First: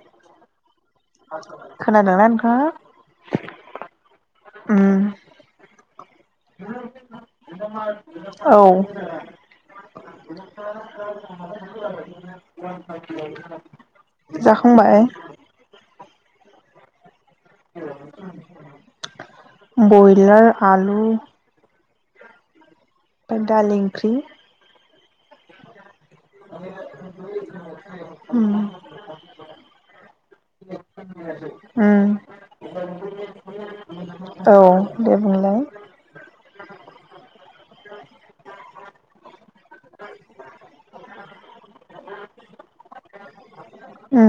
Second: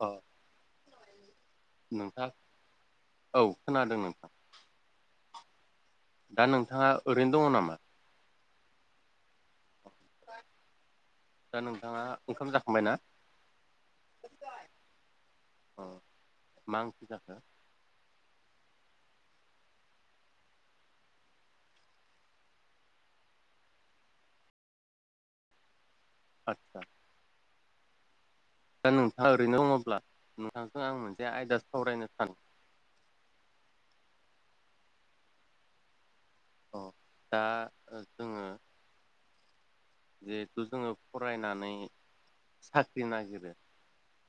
अ [inaudible] खोनादोंना नोंथाङा औ खोनादों नोंथां उम। दा नोंथाङा ओरैनो दङ नामा औ। दा नोंथाङा ओंखाम जाखांबायना [inaudible] जाखांबाय। अ मा ओंख्रि जाखो। बयलार आलु। दालि ओंख्रि। आतसा। उम दा नोंथाङा ओरैनो दङब्ला नोंथांजों आं मोनसे आयदा सावरायनो उम सानो। औ दे बुंलाय। औ। [inaudible] जिहेथु जोङो फरायनानै साख्रि नागिरो उम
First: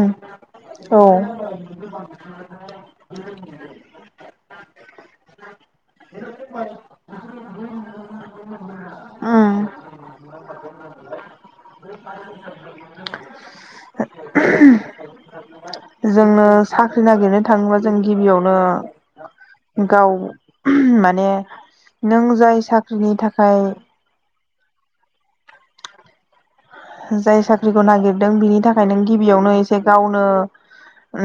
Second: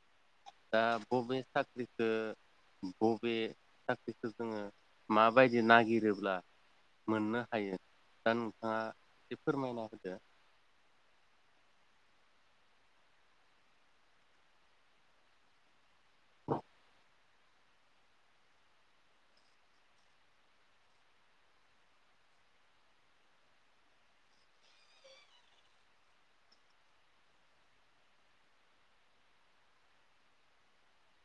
दा औ। बबे साख्रिखो बबे साख्रिखौ जोङो माबायदि नागिरोब्ला मोननो हायो दा नोंथाङा एसे उम फोरमायना होदो। [inaudible] जोंनो साख्रि नागिरनो थाङोबा जों गिबियावनो गाव माने नों जाय साख्रिनि थाखाय। जाय साख्रिखौ नागिरदों बिनि थाखाय नों गिबियावनो एसे गावनो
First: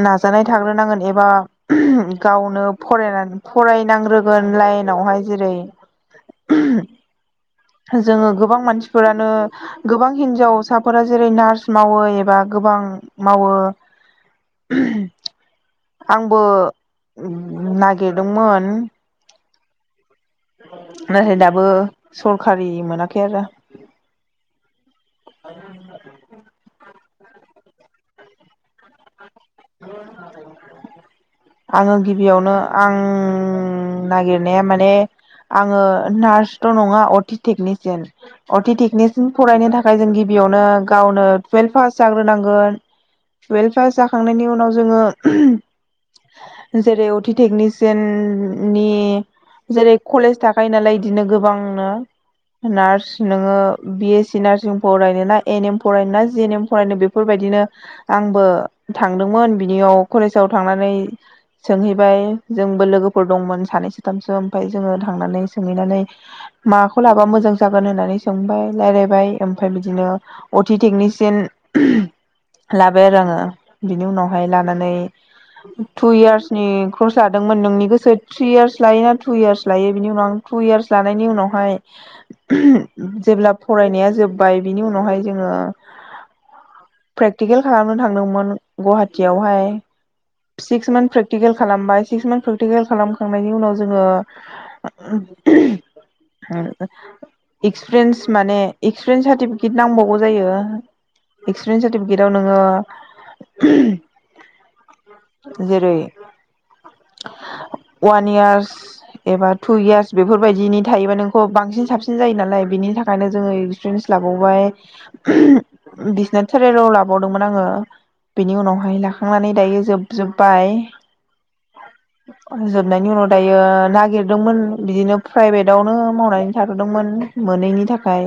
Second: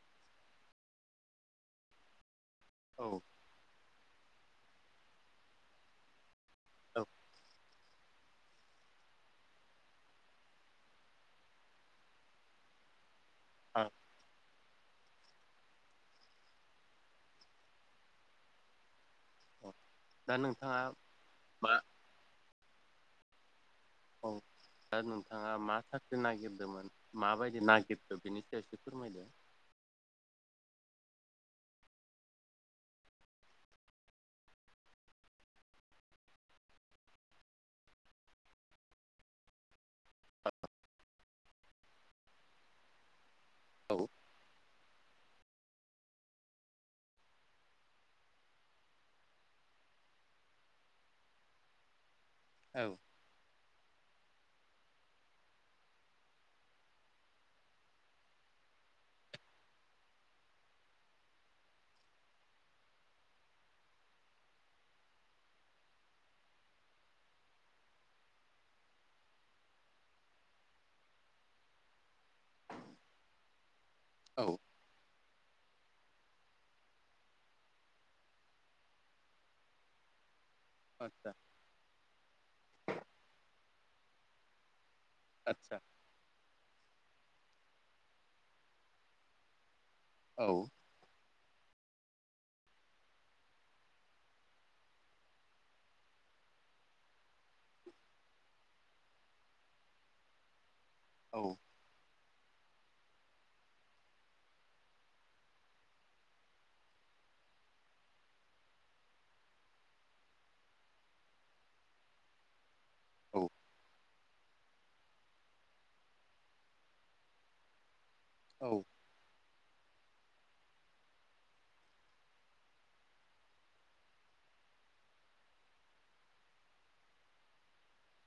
नाजानाय थाग्रोनांगोन एबा गाव औ [unintelligible] फरायनांग्रोगोन लाइनावहाय जेरै औ जोङो गोबां मानसिफोरानो गोबां हिनजावसाफोरा जेरै नार्स मावो एबा गोबां मावो। आंबो नागिरदोंमोन औ दा नोंथाङा नाथाय दाबो मा सरखारि मोनाखै आरो। औ दा नोंथाङा मा साख्रि नागिरदोंमोन? माबायदि नागिरदो बिनि सायावसो फोरमायदो। [inaudible] आङो गिबियावनो आं नागिरनाया माने आङो नार्सथ' नङा अटि टेकनिकियान अटि टेकनिकियान फरायनो थाखाय जों गिबियावनो गावनो टुवेल्भ पास जाग्रोनांगोन टुेल्भ पास औ जा उनाव जोङो जेरै अटि टेकनिसियाननि। जेरै कलेज थाखायो नालाय इदिनो गोबांनो नार्स नोङो बि-एस-सि नार्सिं फरायनो ना एन-एम फरायनो ना जि- एन-एम फरायनो बेफोरबायदिनो आंबो थांदोंमोन बिनियाव कलेजाव थांनानै सोंहैबाय जोंबो लोगोफोर दंमोन सानै साथामसो ओमफाय जोङो थांनानै सोंहैनानै माबाखौ लाबा मोजां जागोन होननानै सोंबाय रायलायबाय ओमफाय बिदिनो अटि टेकनिसियान लाबाय आरो आङो बिनि औ उनावहाय लानानै टु इयार्सनि कर्स लादोंमोन नोंनि गोसो थ्रि इयार्स लायोना टु इयार्स लायो बिनि उनाव आं टु इयार्स लानायनि आतसा उनावहाय जेब्ला फरायनाया जोबबाय बिनि उनाव उनावहाय जोङो आतसा प्रेकटिकेल खालामनो थांदोंमोन। गुवाहाटियावहाय औ सिक्स मान प्रेटि प्रेकटिकेल खालामबाय सिक्स मान्थ प्रेकटिकेल खालामखांनायनि उनाव जोङो। एक्सपिरियेन्स माने इक्सपिरियेन्स सार्टिफिकेट नांबावगौ जायो। औ एक्सपिरियेन्स सार्टिफिकेटाव नोङो [unintelligible] जेरै वान इयार्स एबा टु इयार्स बेफोरबायदिनि थायोबा नोंखौ बांसिन साबसिन जायो नालाय बिनि थाखायनो औ जोङो एक्सपिरियेन्स लाबावबाय बिसनो थेरेर लाबावदोंमोन आङो बेनि औ उनावहाय लाखांनानै दायो जोबजोब्बाय जोबनायनि उनाव दायो नागिरदोंमोन बिदिनो प्राइभेटआवनो मावनानै थाथदोंमोन। मोनैनि थाखाय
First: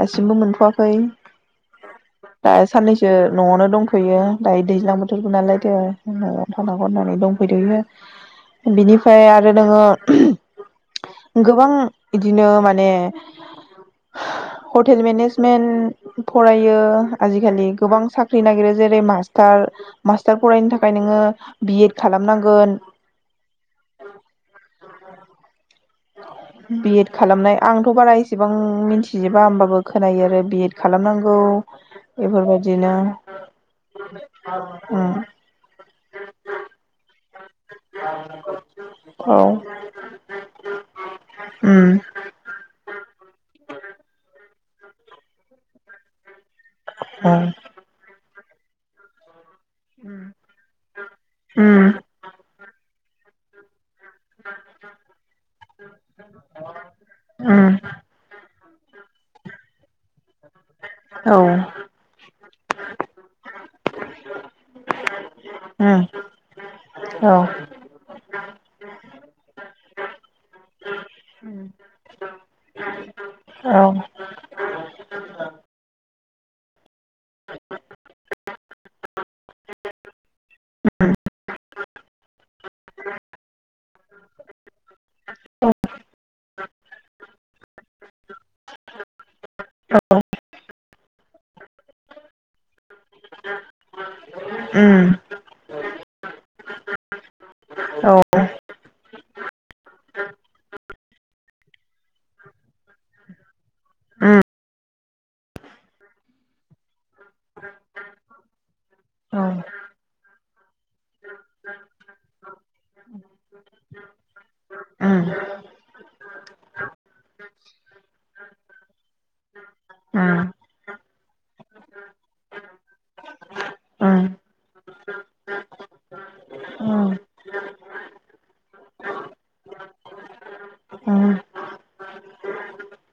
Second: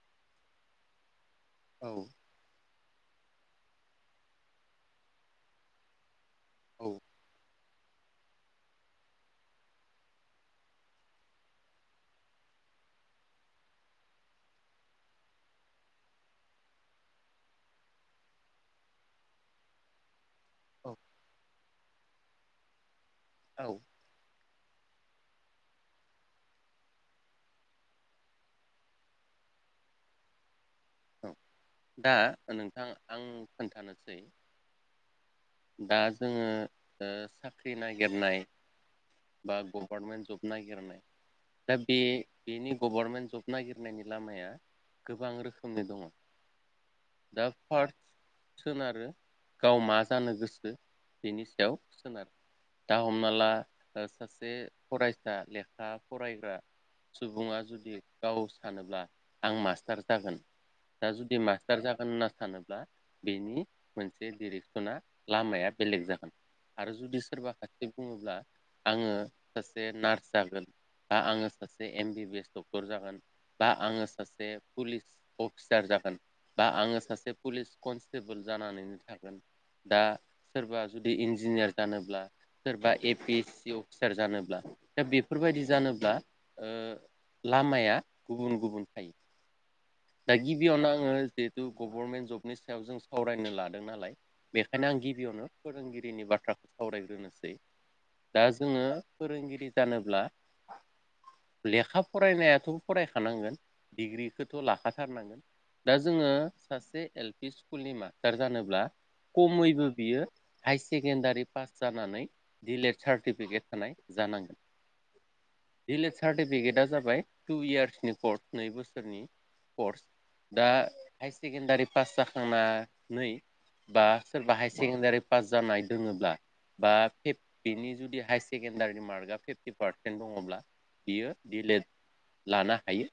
दासिमबो मोनथ'वाखै। दा साननैसो न'आवनो दंथ'यो दायो दैज्लां बोथोरबो नालायदो न'आव थांनांगौ औ होननानै दंफैथयो बिनिफ्राय आरो नोङो गोबां बिदिनो माने हटेल मेनेजमेन्ट फरायो आजिखालि गोबां साख्रि नागिरो जेरै मास थार मास्टार फरायनो थाखाय औ नोङो बि एड खालामनांगोन औ। बिएद खालामनाय आंथ' बारा इसेबां मिनथिजोबा होमबाबो खोनायो आरो बिएद औ खालामनांगौ दा नोंथां बेफोरबायदिनो आं खोन्थानोसै ओम। दा जोङो ओ साख्रि नायगिरनाय औ बा गभर्नमेन्ट जब नागिरनाय दा उम बे बेनि गभर्नमेन्ट जब नागिर नायनि लामाया गोबां रोखोमनि दङ दा ओं फार सोनारो गाव मा जानो गोसो बेनि सायाव उम सोनारो दा हमना ला बा सासे फरायसा लेखा फरायग्रा सुबुङा उम जुदि गाव सानोब्ला आं मास्टार जागोन दा औ जुदि मास्टार जागोन होनना सानोब्ला बेनि मोनसे डिरेक्सना लामाया उम बेलेग जागोन आरो जुदि औ उम सोरबा खाथि बुङोब्ला आङो सासे नार्स जागोन बा आङो सासे एम बिबिएस डक्टर जागोन बा औ आङो सासे पुलिस अफिसार जागोन बा आङो सासे पुलिस कनस्टेबोल जानानैनो थागोन दा सोरबा जुदि इन्जिनियार जानोब्ला सोरबा A P S C officer जानोब्ला दा बेफोरबायदि जानोब्ला। ओ लामाया गुबुन गुबुन थायो दा गिबियावनो आङो जिहेथु गभर्नमेन्ट जबनि सायाव जों सावरायनो लादों नालाय बेखायनो आं उम गिबियावनो फोरोंगिरिनि बाथ्राखौ सावरायग्रोनोसै औ दा जोङो फोरोंगिरि जानोब्ला लेखा फरायनायाथ' फरायखानांगोन डिग्रिखोथ' ला खाथारनांगोन दा जोङो सासे एल पि स्कुलनि मास्टार जानोब्ला उम खमैबो बियो हाय सेकेण्डारि पास जानानै दिलेट सार्टिफिकेट थानाय जा जानांगोन। ओम दिलेट सार्टिफिकेटआ जाबाय टु इयार्सनि कर्स नै बोसोरनि। कर्स उम दा हायार सेकेण्दारि पास जाखांनानै बा सोरबा हायार सेकेण्डारि पास जानाय दोङोब्ला बा बेनि जुदि हायार सेकेणडारिनि मार्कआ फिफ्टि पारसेन्ट दङब्ला बियो डिलेट लानो हायो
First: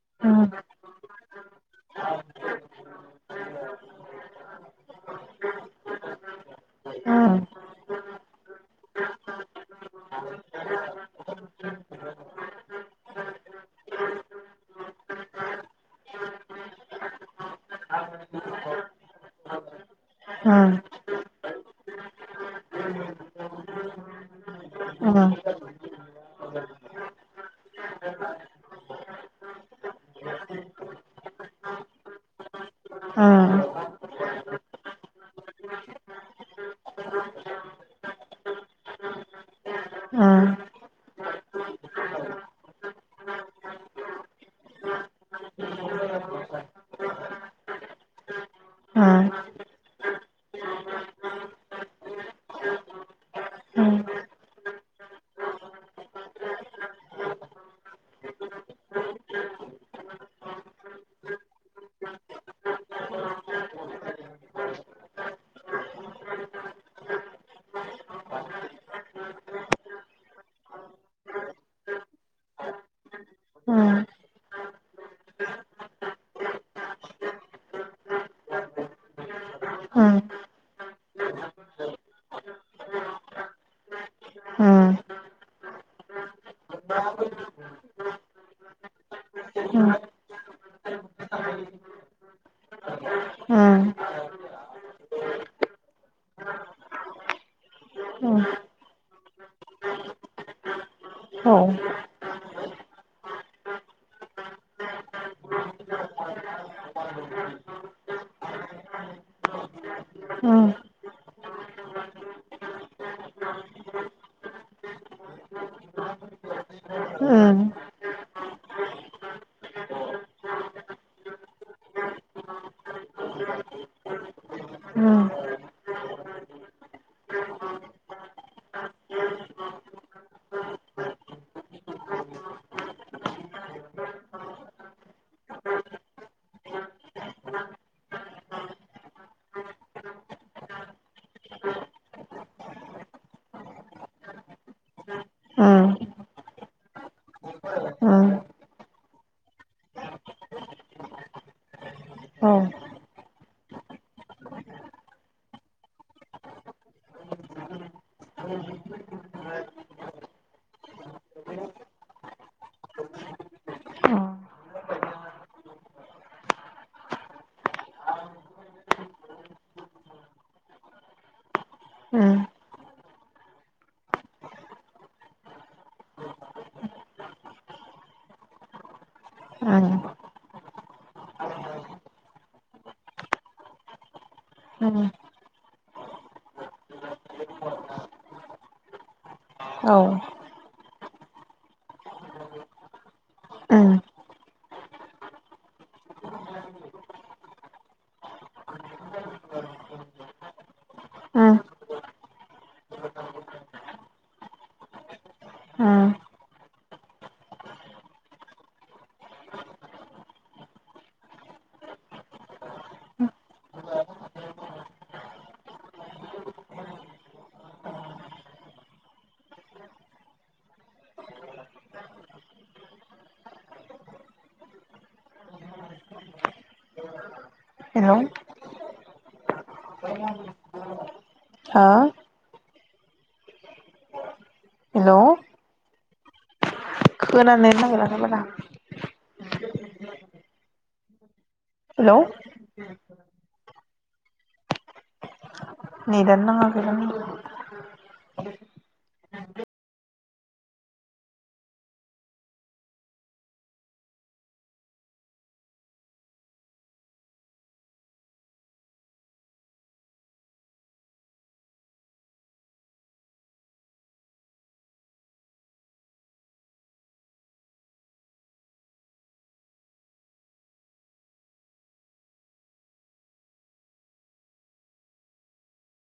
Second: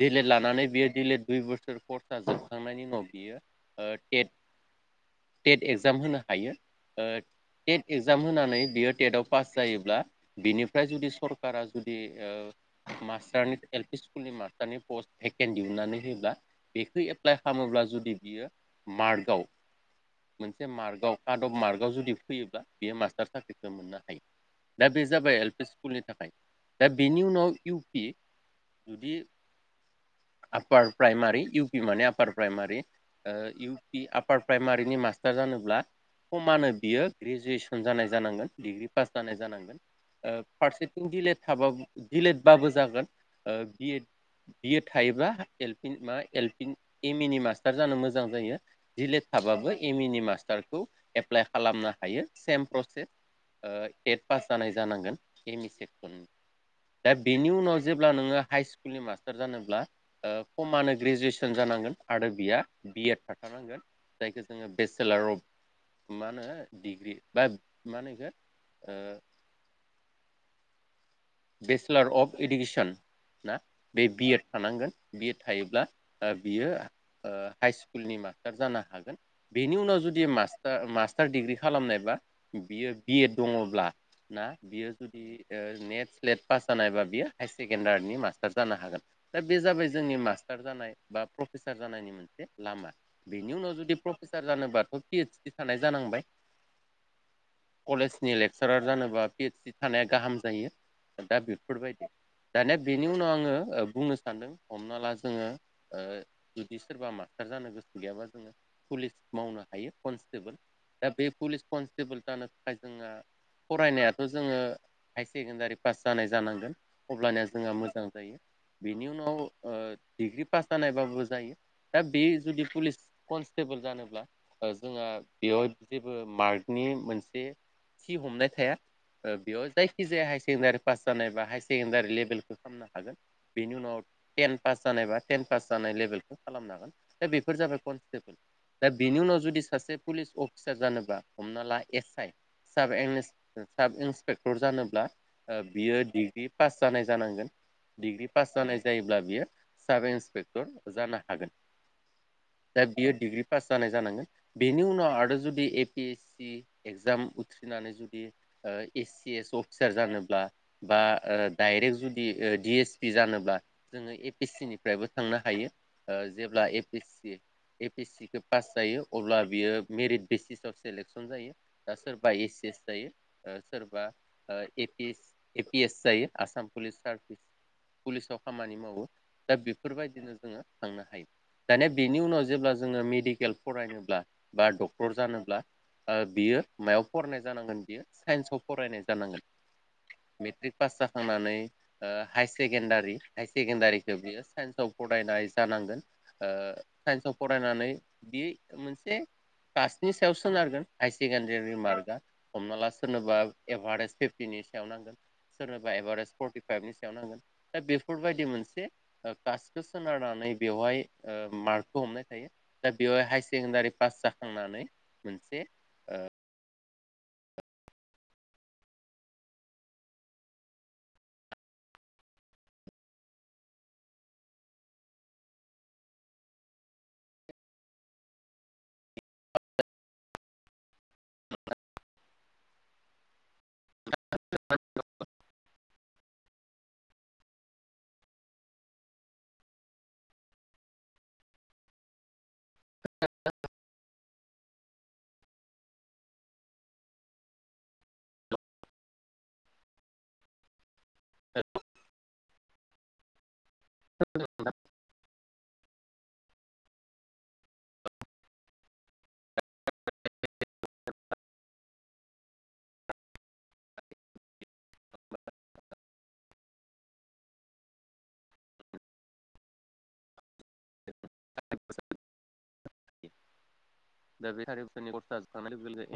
डिलेट उम लानानै बियो डिलेट दुइ बोसोर कर्सा जोबखांनायनि उनाव बियो ओ टेट टेट एक्जाम होनो हायो उम टेट एगजाम होनानै बियो टेटाव पास जायोब्ला बिनिफ्राय जुदि सरकारा जुदि ओ मास्टारनि एल पि सुकुलनि मास्टारनि पोस्ट टेकेन दिहुननानै होयोब्ला बेखौ एप्लाइ खालामोब्ला जुदि बियो मार्कआव मोनसे उम मार्कआव कार्ड अफ मार्कआव जुदि फैयोब्ला बेयो मास्टार साख्रिखौ मोननो हायो। दा बे हेल' हो जाबाय एल पि स्कुलनि थाखाय दा बेनि उनाव इउ पि जुदि आपार प्राइमारि इउपि माने upper primary. U P upper प्राइमारिनि मास्टार जानोब्ला। समानो बियो ग्रेजुवेसन जानाय जानांगोन डिग्रि पास जानाय जानांगोन। फारसेथिं दिलेड थाब दिलेड बाबो जागोन बि थायोबा एम इ नि मास्टार जानो मोजां जायो डिलेट थाबाबो ए मिनिनि मास्टारखौ एप्लाइ खालामनो हायो सेम प्रसेस टेट पास जानाय जानांगोन एम इ दा बेनि उनाव जेब्ला नोङो हाइ स्कुलनि मास्टार जानो ग्रेजुवेसन जानांगोन आरो बियो बिएड थाथारनांगोन जायखौ जोङो बेसेसलर आप मा होनो डिग्रि बा मा होनो इखौ [inaudible] बेचलार अफ एडुकेसन। ना बे बिएड थानांगोन बिएड थायोब्ला बियो हाइ स्कुलनि मास्टार जानो हागोन बेनि उनाव जुदि मास्टार मास्टार डिग्रि खालामनायबा बियो बि एड दङब्ला ना बियो जुदि नेट। नेट पास जानाय बा बियो हायार सेकेणडारिनि मास्टार जानो हागोन दा बे जाबाय जोंनि मास्टार जानाय बा। प्रफेसार जानायनि मोनसे लामा बेनि उनाव जुदि प्रफेसार जानोबाथ' पि ओइसडि थानाय जानांबाय। औ। कलेजनि लेक्सारार जानोबा पिओइ सि थानाया गाहाम जायो। दा बेफोर बायदि। दानिया बेनि उनाव आङो बुंनो सानदों हमना ला जोङो जुदि सोरबा मास्टार जानो जानो गोसो गैयाबा जोङो पुलिस मावनो हायो कनस्टेबोल। दा बे पुलिस कनस्टेबोल जानो थाखाय जोंना फरायनायाथ' जोङो हायार सेकेण्डारि पास जानाय जानांगोन अब्लानिया जोंहा मोजां जायो। बेनि उनाव डिग्रि पास जानायबाबो जायो दा बे जुदि पुलिस कनस्टेबोल। जानोब्ला जोंहा बेयावाय जेबो मार्कनि मोनसे थि हमनाय थाया बेयाव जायखि जाया हायार सेकेनडारि पास जानायबा हायार सेकेणडारि लेभेलखौ खालामनो हागोन बेनि उनाव टेन पास जानायबा पास जानाय लेभेलखौ खालामनो हागोन दा बेफोर जाबाय कनस्टेबोल दा बेनि उनाव जुदि सासे पुलिस अफिसार जानोबा हमना ला एस आइ। साब साब इन्सपेक्टर जानोब्ला ओ बियो डिग्रि पास जानाय जानांगोन। डिग्रि पास जानाय जायोब्ला बियो साब इन्सपेक्टर जानो हागोन। दा बिए डिग्रि पास जानाय जानांगोन बेनि उनाव आरो जुदि A P S C exam उथ्रिनानै जुदि ओ ए सि एस अफिसार जानो ब्ला बा ओ डाइरेक्ट जुदि डि एस पि जानोब्ला जोंङो ए पि सि निफ्रायबो थां नो हायो ओ जेब्ला A P C A P सिखौ पास जायो अब्ला बियो मेरिट बेसिसाव सेलेकसन जायो। दा सोरबा ए सि एस जायो ओ सोरबा ए पिस ए पि एस जायो आसाम पुलिस सारबिस पुलिसाव खामानि मावो। दा बेफोरबायदिनो जोंङो थांनो हायो दानिया बिनि उनाव जेब्ला जोंङो मेडिकेल फरायनोब्ला बा डक्टर जानोब्ला ओ बियो मायाव फरायनाय जानांगोन बियो साइन्सआव फरायनाय जानांगोन। मेट्रिक पास जाखांनानै हाय सेकेण्डारि हाय सेकेण्डारिखो बियो साइन्सआव फरायनाय जानांगोन ओ साइन्सआव फरायनानै बि मोनसे कास्टनि सायाव सोनारगोन हायार सेकेणडारिनि मार्कआ हमना ला सोरनोबा एभारेज फिफ्टिनि सायाव नांगोन सोरनोबा एभारेेज फर्टिफाइभनि सायाव नांगोन दा बेफोरबायदि मोनसे कास्ट सोनारनानै बेवहाय ओ मार्कखौ हमनाय थायो दा बेवहाय हायार सेकेण्डारि पास जाखांना नै मोनसे ओ हेलौ हा? हेलौ खोनानोनो नागिराखै बारा हेलौ नेदानो नांङाखै दां [inaudible] [inaudible] दा बे सारि बोसोरनि कर्सआ जोबखांनाय लोगो ए